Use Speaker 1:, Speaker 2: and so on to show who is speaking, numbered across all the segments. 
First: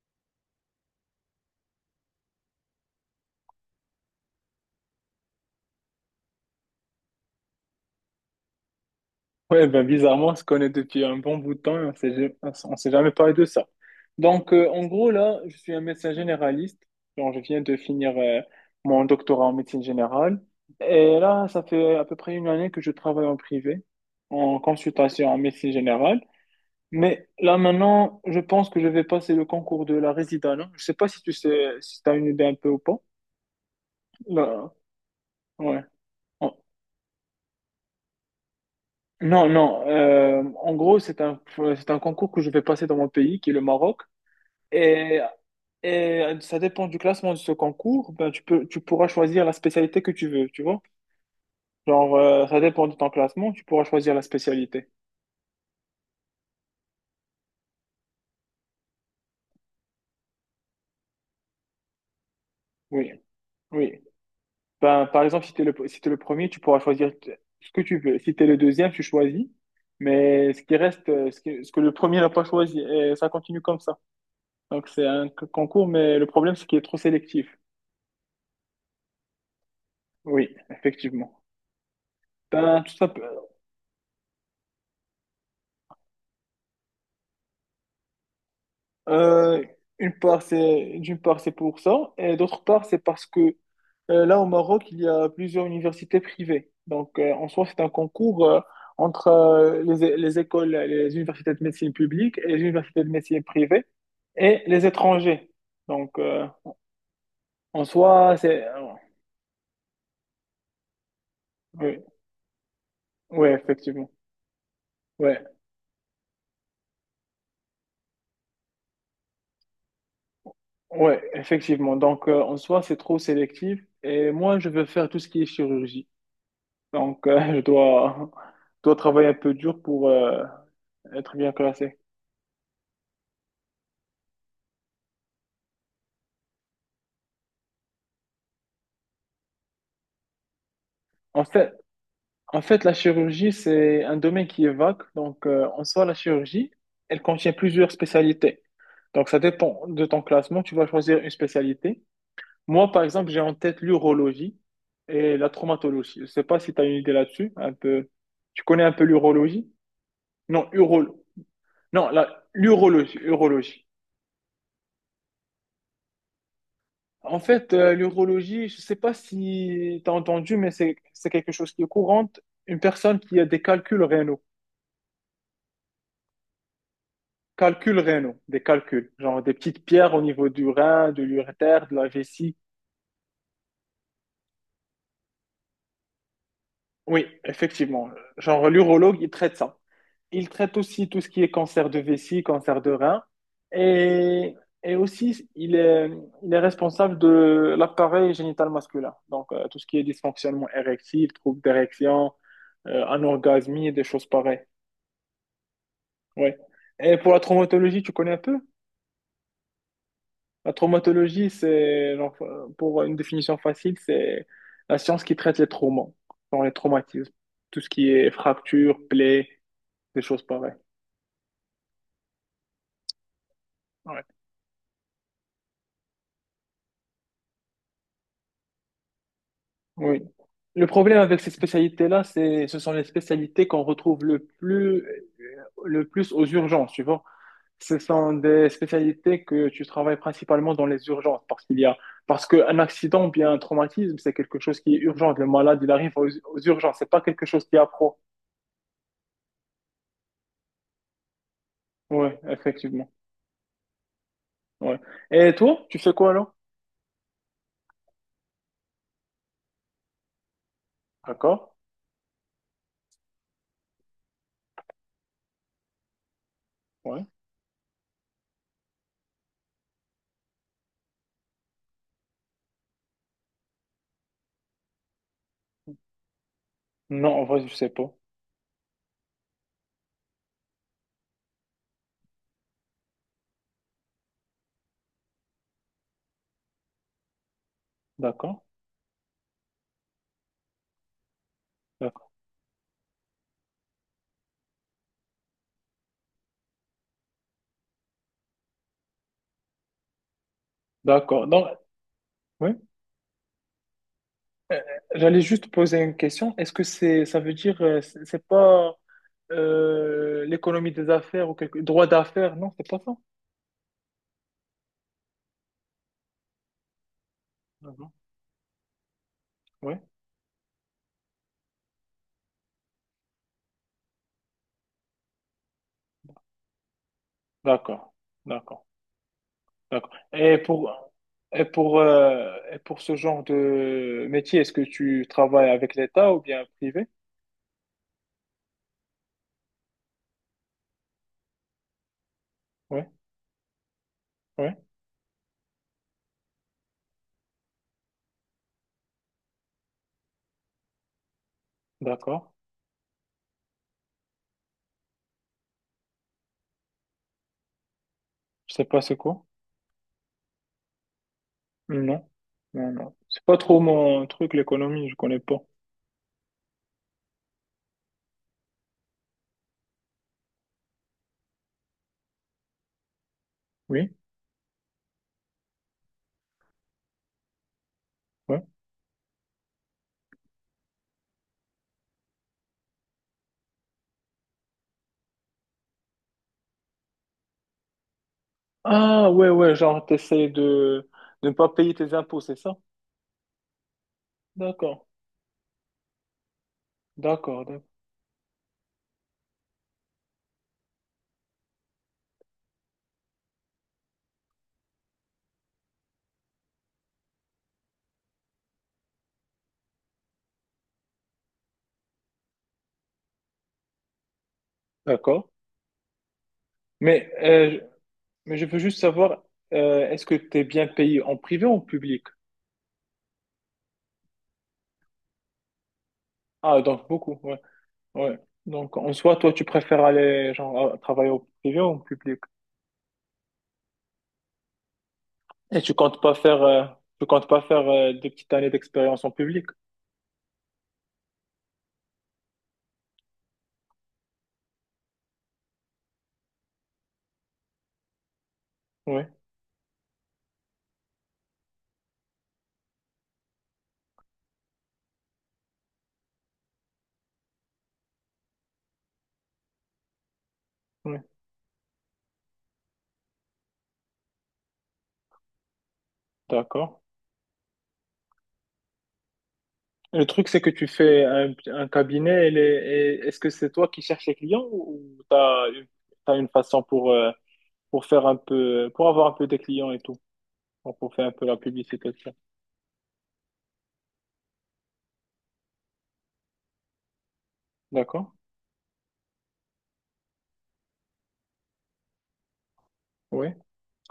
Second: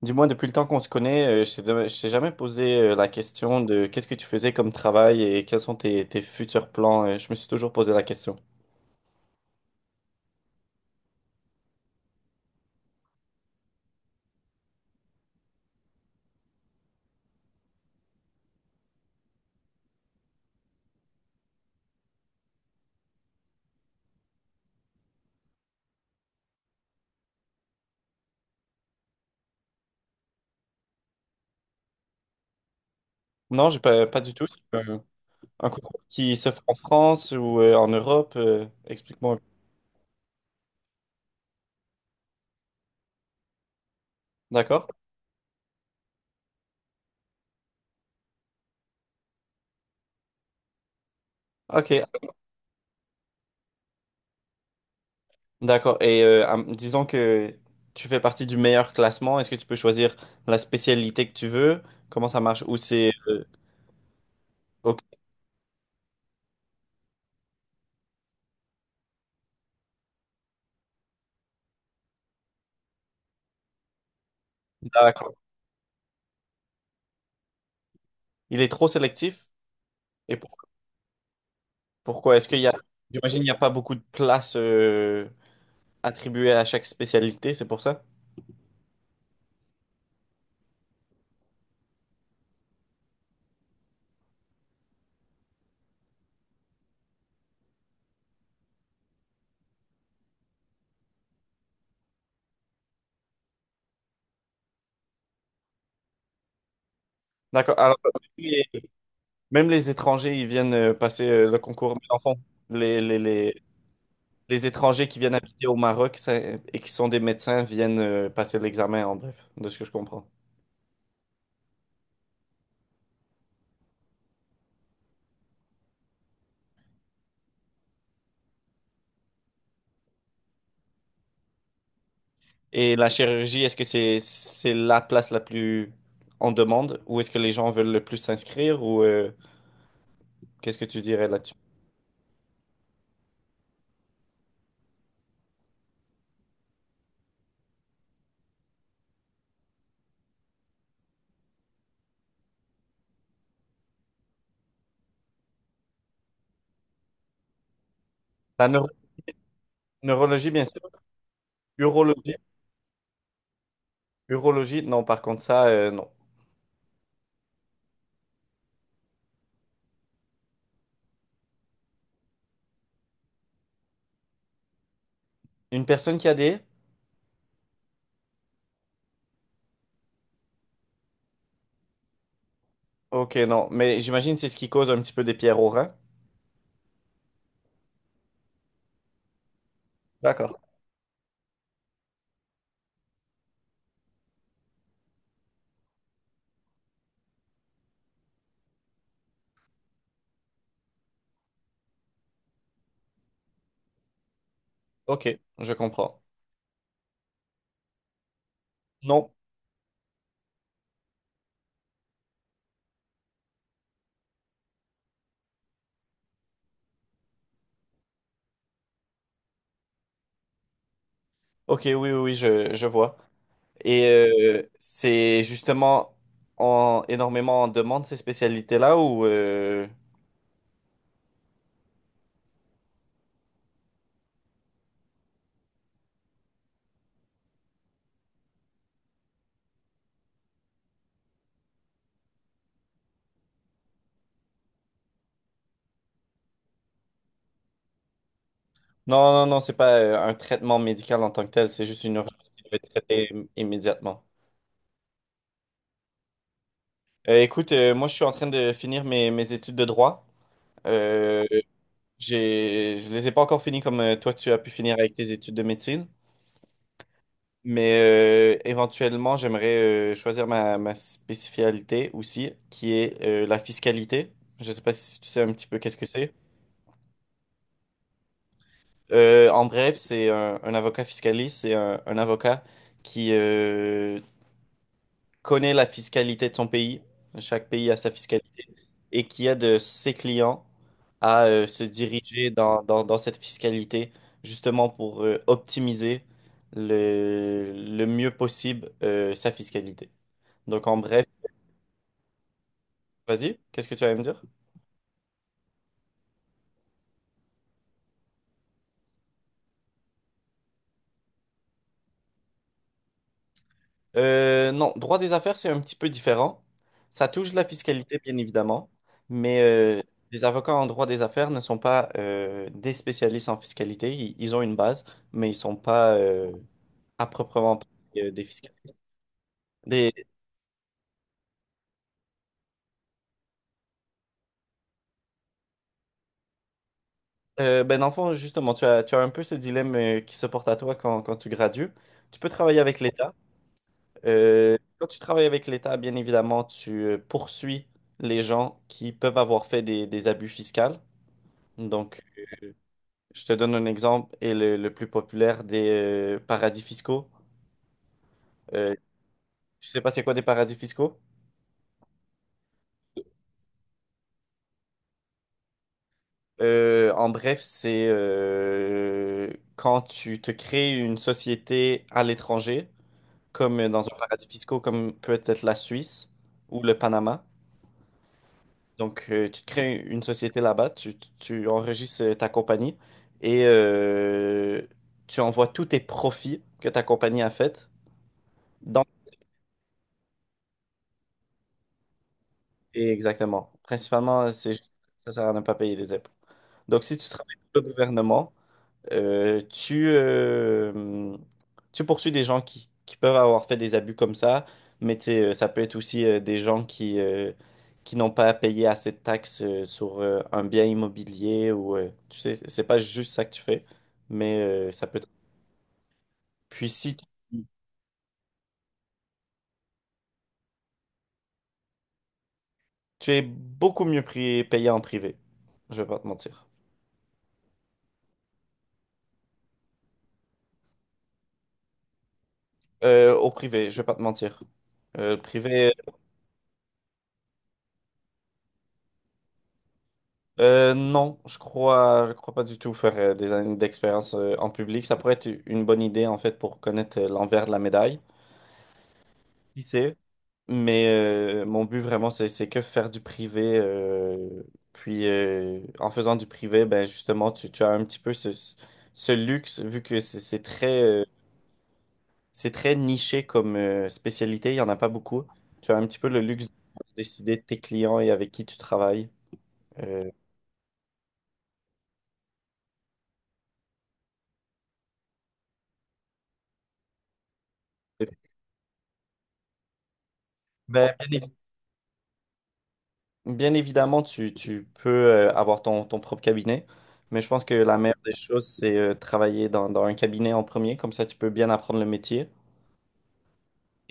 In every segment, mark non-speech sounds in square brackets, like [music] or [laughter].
Speaker 1: Dis-moi, depuis le temps qu'on se connaît, je t'ai jamais posé la question de qu'est-ce que tu faisais comme travail et quels sont tes futurs plans. Je me suis toujours posé la question.
Speaker 2: Ouais, ben bizarrement, on se connaît depuis un bon bout de temps et on s'est jamais parlé de ça. Donc, en gros, là, je suis un médecin généraliste. Genre, je viens de finir mon doctorat en médecine générale. Et là, ça fait à peu près une année que je travaille en privé, en consultation en médecine générale. Mais là, maintenant, je pense que je vais passer le concours de la résidence. Je sais pas si tu sais, si tu as une idée un peu ou pas.
Speaker 1: Non, j'ai pas, pas du tout.
Speaker 2: Là,
Speaker 1: Un
Speaker 2: ouais.
Speaker 1: concours qui se
Speaker 2: En-
Speaker 1: fait en France ou en Europe. Explique-moi.
Speaker 2: Non, non. En gros, c'est un concours que je vais passer dans mon pays, qui est le Maroc.
Speaker 1: D'accord?
Speaker 2: Et, et ça dépend du classement de ce concours. Ben, tu peux, tu pourras choisir la spécialité que tu veux, tu vois.
Speaker 1: Ok,
Speaker 2: Genre, ça dépend de ton classement, tu pourras choisir la spécialité.
Speaker 1: d'accord. Et disons que tu fais partie du meilleur classement. Est-ce que tu peux choisir la spécialité que tu veux? Comment ça marche?
Speaker 2: Oui, oui.
Speaker 1: Ok,
Speaker 2: Ben, par exemple, si t'es le premier, tu pourras choisir ce que tu veux. Si tu es le deuxième, tu choisis. Mais ce qui reste, ce que le premier n'a pas choisi, et ça continue comme ça. Donc, c'est un
Speaker 1: d'accord.
Speaker 2: concours, mais le problème, c'est qu'il est trop sélectif.
Speaker 1: Il est trop sélectif? Et
Speaker 2: Oui, effectivement.
Speaker 1: pourquoi? Est-ce qu'il y a...
Speaker 2: Ben, tout ça,
Speaker 1: J'imagine il n'y a pas beaucoup de places attribuée à chaque spécialité, c'est pour ça?
Speaker 2: Euh, d'une part, c'est pour ça, et d'autre part, c'est parce que là, au Maroc, il y a plusieurs universités privées. Donc, en soi, c'est un concours entre les écoles, les universités de médecine publique et les universités de médecine privée et les étrangers. Donc,
Speaker 1: D'accord.
Speaker 2: en
Speaker 1: Alors,
Speaker 2: soi,
Speaker 1: les-
Speaker 2: c'est... euh,
Speaker 1: même les étrangers, ils viennent passer le concours,
Speaker 2: Oui,
Speaker 1: mais en fond, les, les,
Speaker 2: ouais,
Speaker 1: les,
Speaker 2: effectivement.
Speaker 1: les étrangers qui viennent
Speaker 2: Ouais,
Speaker 1: habiter au Maroc et qui sont des médecins viennent passer l'examen, en bref, de ce que je comprends.
Speaker 2: ouais, effectivement. Donc, en soi, c'est trop sélectif. Et moi, je veux faire tout ce qui est chirurgie. Donc, [laughs] dois travailler un peu dur pour, être bien classé.
Speaker 1: Et la chirurgie, est-ce que c'est la place la plus en demande ou est-ce que les gens veulent le plus s'inscrire ou qu'est-ce que tu dirais
Speaker 2: En
Speaker 1: là-dessus?
Speaker 2: fait, en fait, la chirurgie, c'est un domaine qui est vague. Donc, en soi, la chirurgie, elle contient plusieurs spécialités. Donc, ça dépend de ton classement. Tu vas choisir une spécialité. Moi, par exemple, j'ai en tête l'urologie et la traumatologie. Je ne sais pas si tu as une idée là-dessus. Un peu... Tu
Speaker 1: La
Speaker 2: connais
Speaker 1: neuro-
Speaker 2: un peu l'urologie?
Speaker 1: Neurologie, bien
Speaker 2: Non,
Speaker 1: sûr.
Speaker 2: non,
Speaker 1: Urologie,
Speaker 2: l'urologie, urologie.
Speaker 1: urologie, non, par contre, ça, non.
Speaker 2: En fait, l'urologie, je ne sais pas si tu as entendu, mais c'est quelque chose qui est courant. Une personne qui a des calculs rénaux.
Speaker 1: Une personne qui a des...
Speaker 2: Calculs rénaux, des calculs, genre des petites pierres au niveau du rein, de l'urétère, de la vessie.
Speaker 1: Ok, non, mais j'imagine c'est ce qui cause un petit peu des pierres au rein.
Speaker 2: Oui, effectivement. Genre l'urologue, il traite ça. Il
Speaker 1: D'accord.
Speaker 2: traite aussi tout ce qui est cancer de vessie, cancer de rein. Et, et aussi, il est responsable de l'appareil génital masculin. Donc, tout ce qui est dysfonctionnement érectile, troubles d'érection, anorgasmie, des choses pareilles.
Speaker 1: Ok, je comprends.
Speaker 2: Ouais. Et pour la traumatologie, tu connais un peu?
Speaker 1: Non.
Speaker 2: La traumatologie, genre, pour une définition facile, c'est la science qui traite les traumas, genre les traumatismes, tout ce qui est fractures, plaies, des choses pareilles.
Speaker 1: Ok, oui, oui, oui, je vois. Et
Speaker 2: Ouais.
Speaker 1: c'est justement énormément en demande ces spécialités-là ou
Speaker 2: Oui. Le problème avec ces spécialités-là, ce sont les spécialités qu'on retrouve le plus aux urgences, tu vois. Ce sont des spécialités que tu travailles principalement dans les urgences parce qu'un accident ou bien un traumatisme, c'est quelque chose qui est urgent. Le malade, il arrive aux urgences. C'est pas quelque chose qui est à pro.
Speaker 1: non, non, non, c'est pas un traitement médical en tant que tel, c'est juste une
Speaker 2: Ouais,
Speaker 1: urgence qui doit être
Speaker 2: effectivement.
Speaker 1: traitée immédiatement.
Speaker 2: Ouais. Et toi, tu fais quoi alors?
Speaker 1: Écoute, moi je suis en train de finir mes études de droit. Euh,
Speaker 2: D'accord.
Speaker 1: je les ai pas encore finies comme toi tu as pu finir avec tes études de médecine,
Speaker 2: Ouais.
Speaker 1: mais éventuellement j'aimerais choisir ma spécialité aussi, qui est la fiscalité. Je sais pas si tu sais un petit peu qu'est-ce que c'est.
Speaker 2: Non, en vrai, je sais pas.
Speaker 1: En bref, c'est un avocat fiscaliste, c'est un avocat qui connaît la fiscalité de son pays, chaque pays a sa
Speaker 2: D'accord.
Speaker 1: fiscalité, et qui aide ses clients à se
Speaker 2: D'accord.
Speaker 1: diriger dans cette fiscalité, justement pour optimiser le mieux possible sa fiscalité. Donc en bref,
Speaker 2: D'accord. Donc, oui.
Speaker 1: vas-y, qu'est-ce que tu vas me dire?
Speaker 2: Euh, J'allais juste poser une question. Ça veut dire, c'est pas l'économie des affaires ou quelque droit d'affaires? Non, c'est pas ça.
Speaker 1: Non, droit des affaires, c'est un petit peu différent. Ça touche la
Speaker 2: D'accord.
Speaker 1: fiscalité, bien évidemment, mais
Speaker 2: Oui.
Speaker 1: les avocats en droit des affaires ne sont pas des spécialistes en fiscalité. Ils ont une base, mais ils sont pas à proprement
Speaker 2: D'accord.
Speaker 1: parler des
Speaker 2: D'accord.
Speaker 1: fiscalistes.
Speaker 2: D'accord.
Speaker 1: Des,
Speaker 2: Et pour et pour ce genre de métier, est-ce que tu travailles avec l'État ou bien privé?
Speaker 1: ben, dans le fond, justement, tu as un peu ce dilemme qui se porte à toi quand tu gradues. Tu peux travailler avec
Speaker 2: Oui.
Speaker 1: l'État.
Speaker 2: Oui.
Speaker 1: Quand tu travailles avec l'État, bien évidemment, tu poursuis les gens qui peuvent avoir fait des abus fiscaux. Donc,
Speaker 2: D'accord.
Speaker 1: je te donne un exemple et le plus populaire des paradis fiscaux.
Speaker 2: Je sais
Speaker 1: Euh,
Speaker 2: pas c'est quoi.
Speaker 1: Tu sais pas c'est quoi des paradis fiscaux?
Speaker 2: Non, non, non. C'est pas trop mon truc, l'économie, je connais pas.
Speaker 1: En bref, c'est quand tu te crées une société à l'étranger, comme dans
Speaker 2: Oui,
Speaker 1: un paradis fiscaux, comme peut être la Suisse ou le Panama.
Speaker 2: ouais.
Speaker 1: Donc, tu te crées une société là-bas, tu enregistres ta compagnie et tu envoies tous tes profits que ta compagnie a fait dans.
Speaker 2: Ah, ouais, ouais, genre, de ne pas payer tes impôts, c'est ça?
Speaker 1: Et exactement.
Speaker 2: D'accord,
Speaker 1: Ça sert à ne pas payer des impôts. Donc, si tu travailles
Speaker 2: d'accord,
Speaker 1: pour le gouvernement, euh, tu, euh, tu poursuis des gens qui peuvent avoir fait des abus comme ça, mais tu sais, ça peut être aussi des gens qui n'ont pas payé assez de taxes sur un bien immobilier ou, tu sais, c'est pas juste ça que tu fais, mais ça peut être...
Speaker 2: d'accord.
Speaker 1: Puis si tu,
Speaker 2: Mais, mais je veux juste savoir, est-ce que t'es bien payé en privé ou en public?
Speaker 1: tu es beaucoup payé en privé, je vais pas te mentir.
Speaker 2: Ah, donc beaucoup, ouais, ouais. Donc, en soi, toi, tu préfères aller, genre, travailler au privé ou en public?
Speaker 1: Au privé, je vais pas te mentir. Euh, le
Speaker 2: Et
Speaker 1: privé,
Speaker 2: tu comptes pas faire, des petites années d'expérience en public?
Speaker 1: non, je crois pas du tout faire des années d'expérience en public. Ça pourrait être une bonne idée en fait pour connaître l'envers de la médaille.
Speaker 2: Oui,
Speaker 1: Qui sait? Mais mon but vraiment, c'est que faire du privé. Puis en faisant du privé, ben justement, tu as un petit peu ce luxe vu que
Speaker 2: oui.
Speaker 1: c'est très niché comme spécialité. Il y en a pas beaucoup. Tu as un petit peu le luxe de
Speaker 2: D'accord.
Speaker 1: décider de tes clients et avec qui tu travailles.
Speaker 2: Le
Speaker 1: Euh,
Speaker 2: truc, c'est que tu fais un, un cabinet, et est-ce que c'est toi qui cherches les clients ou tu as, une t'as une façon pour,
Speaker 1: Ben,
Speaker 2: pour avoir un peu des clients et tout, pour
Speaker 1: bien,
Speaker 2: faire un
Speaker 1: évi-
Speaker 2: peu la publicité de ça.
Speaker 1: Bien évidemment, tu peux avoir ton propre cabinet, mais je pense que la meilleure
Speaker 2: D'accord?
Speaker 1: des choses, c'est travailler dans un cabinet en premier, comme ça tu peux bien apprendre le métier.
Speaker 2: Oui,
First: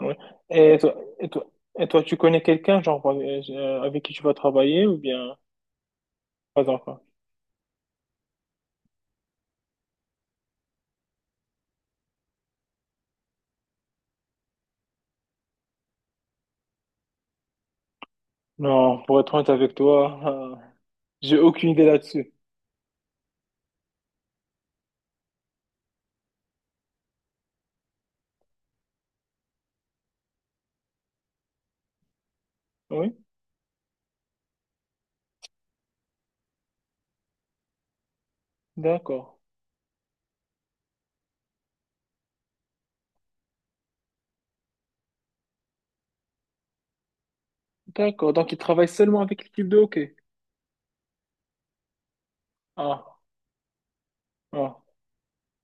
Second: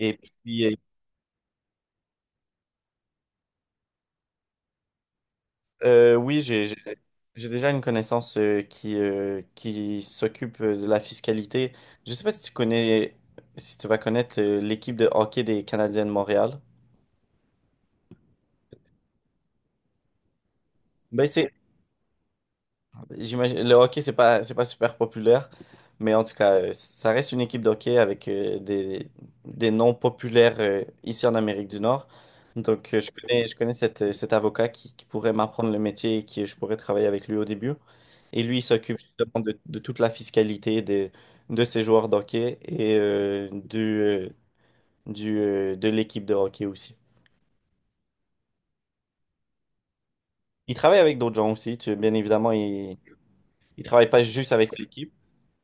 Speaker 2: oui.
Speaker 1: puis,
Speaker 2: Et toi, tu connais quelqu'un, genre, avec qui tu vas travailler ou bien
Speaker 1: oui,
Speaker 2: pas encore?
Speaker 1: j'ai déjà une connaissance qui s'occupe de la fiscalité. Je sais pas si tu connais, si tu vas connaître l'équipe de hockey des Canadiens de Montréal.
Speaker 2: Non, pour être honnête avec toi,
Speaker 1: Ben,
Speaker 2: j'ai
Speaker 1: c'est.
Speaker 2: aucune idée là-dessus.
Speaker 1: J'imagine, le hockey, c'est pas super populaire, mais en tout cas, ça reste une équipe de hockey avec des noms populaires ici en Amérique du Nord. Donc, je
Speaker 2: Oui?
Speaker 1: connais, je connais cet avocat qui pourrait m'apprendre le métier et qui je pourrais travailler avec lui au début. Et lui, il s'occupe
Speaker 2: D'accord.
Speaker 1: justement de toute la fiscalité de ces joueurs de hockey et de l'équipe de hockey aussi.
Speaker 2: D'accord. Donc, il travaille seulement avec l'équipe de hockey.
Speaker 1: Il travaille avec d'autres gens aussi, bien évidemment, il
Speaker 2: Ah,
Speaker 1: ne travaille pas juste
Speaker 2: ah,
Speaker 1: avec l'équipe.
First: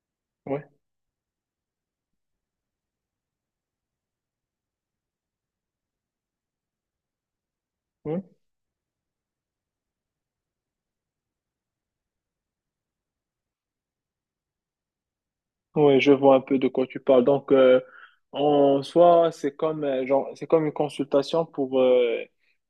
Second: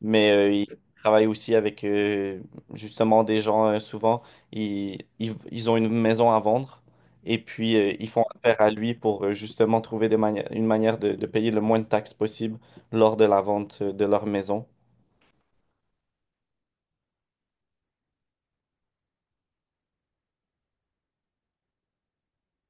Speaker 1: Mais il
Speaker 2: ouais.
Speaker 1: travaille aussi avec justement des gens, ils ont une maison à vendre et puis ils
Speaker 2: Oui.
Speaker 1: font affaire à lui pour justement trouver une manière de payer le moins de taxes possible lors de la vente de leur maison.
Speaker 2: Oui, je vois un peu de quoi tu parles. Donc, en soi, genre, c'est comme une consultation pour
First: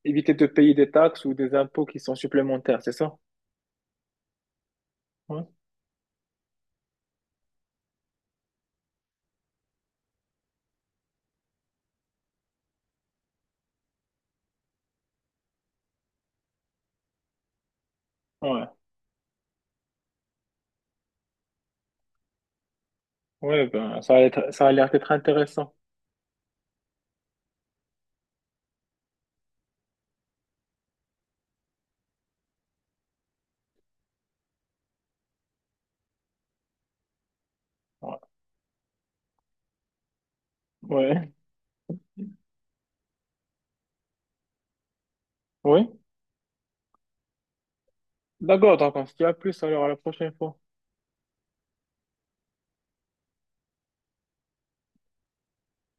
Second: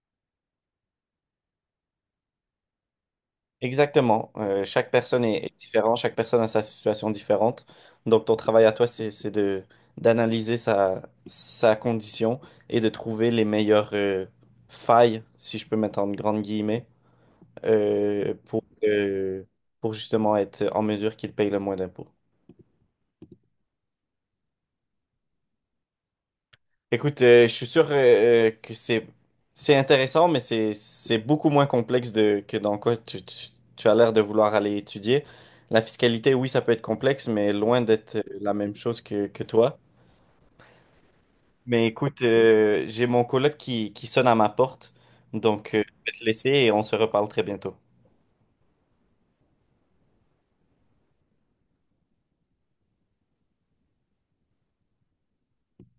Speaker 2: éviter de payer des taxes ou des impôts qui sont supplémentaires, c'est ça?
Speaker 1: Exactement. Chaque personne est,
Speaker 2: Ouais,
Speaker 1: est différente, chaque personne a sa situation différente. Donc ton travail à toi, c'est de, d'analyser sa condition et de trouver les meilleures failles, si je peux mettre en grandes guillemets euh, pour,
Speaker 2: ouais,
Speaker 1: euh, pour justement être en mesure qu'ils payent le moins d'impôts.
Speaker 2: ouais, ben, ça a l'air d'être intéressant.
Speaker 1: Écoute, je suis sûr que c'est intéressant, mais c'est beaucoup moins complexe que dans quoi tu as l'air de vouloir aller étudier. La fiscalité, oui, ça peut être complexe, mais loin d'être
Speaker 2: Ouais,
Speaker 1: la même chose que toi.
Speaker 2: ouais,
Speaker 1: Mais écoute, j'ai mon coloc qui sonne à ma porte, donc je
Speaker 2: oui.
Speaker 1: vais te laisser et on se reparle très bientôt.
Speaker 2: D'accord, donc on se dit à plus alors à la prochaine fois.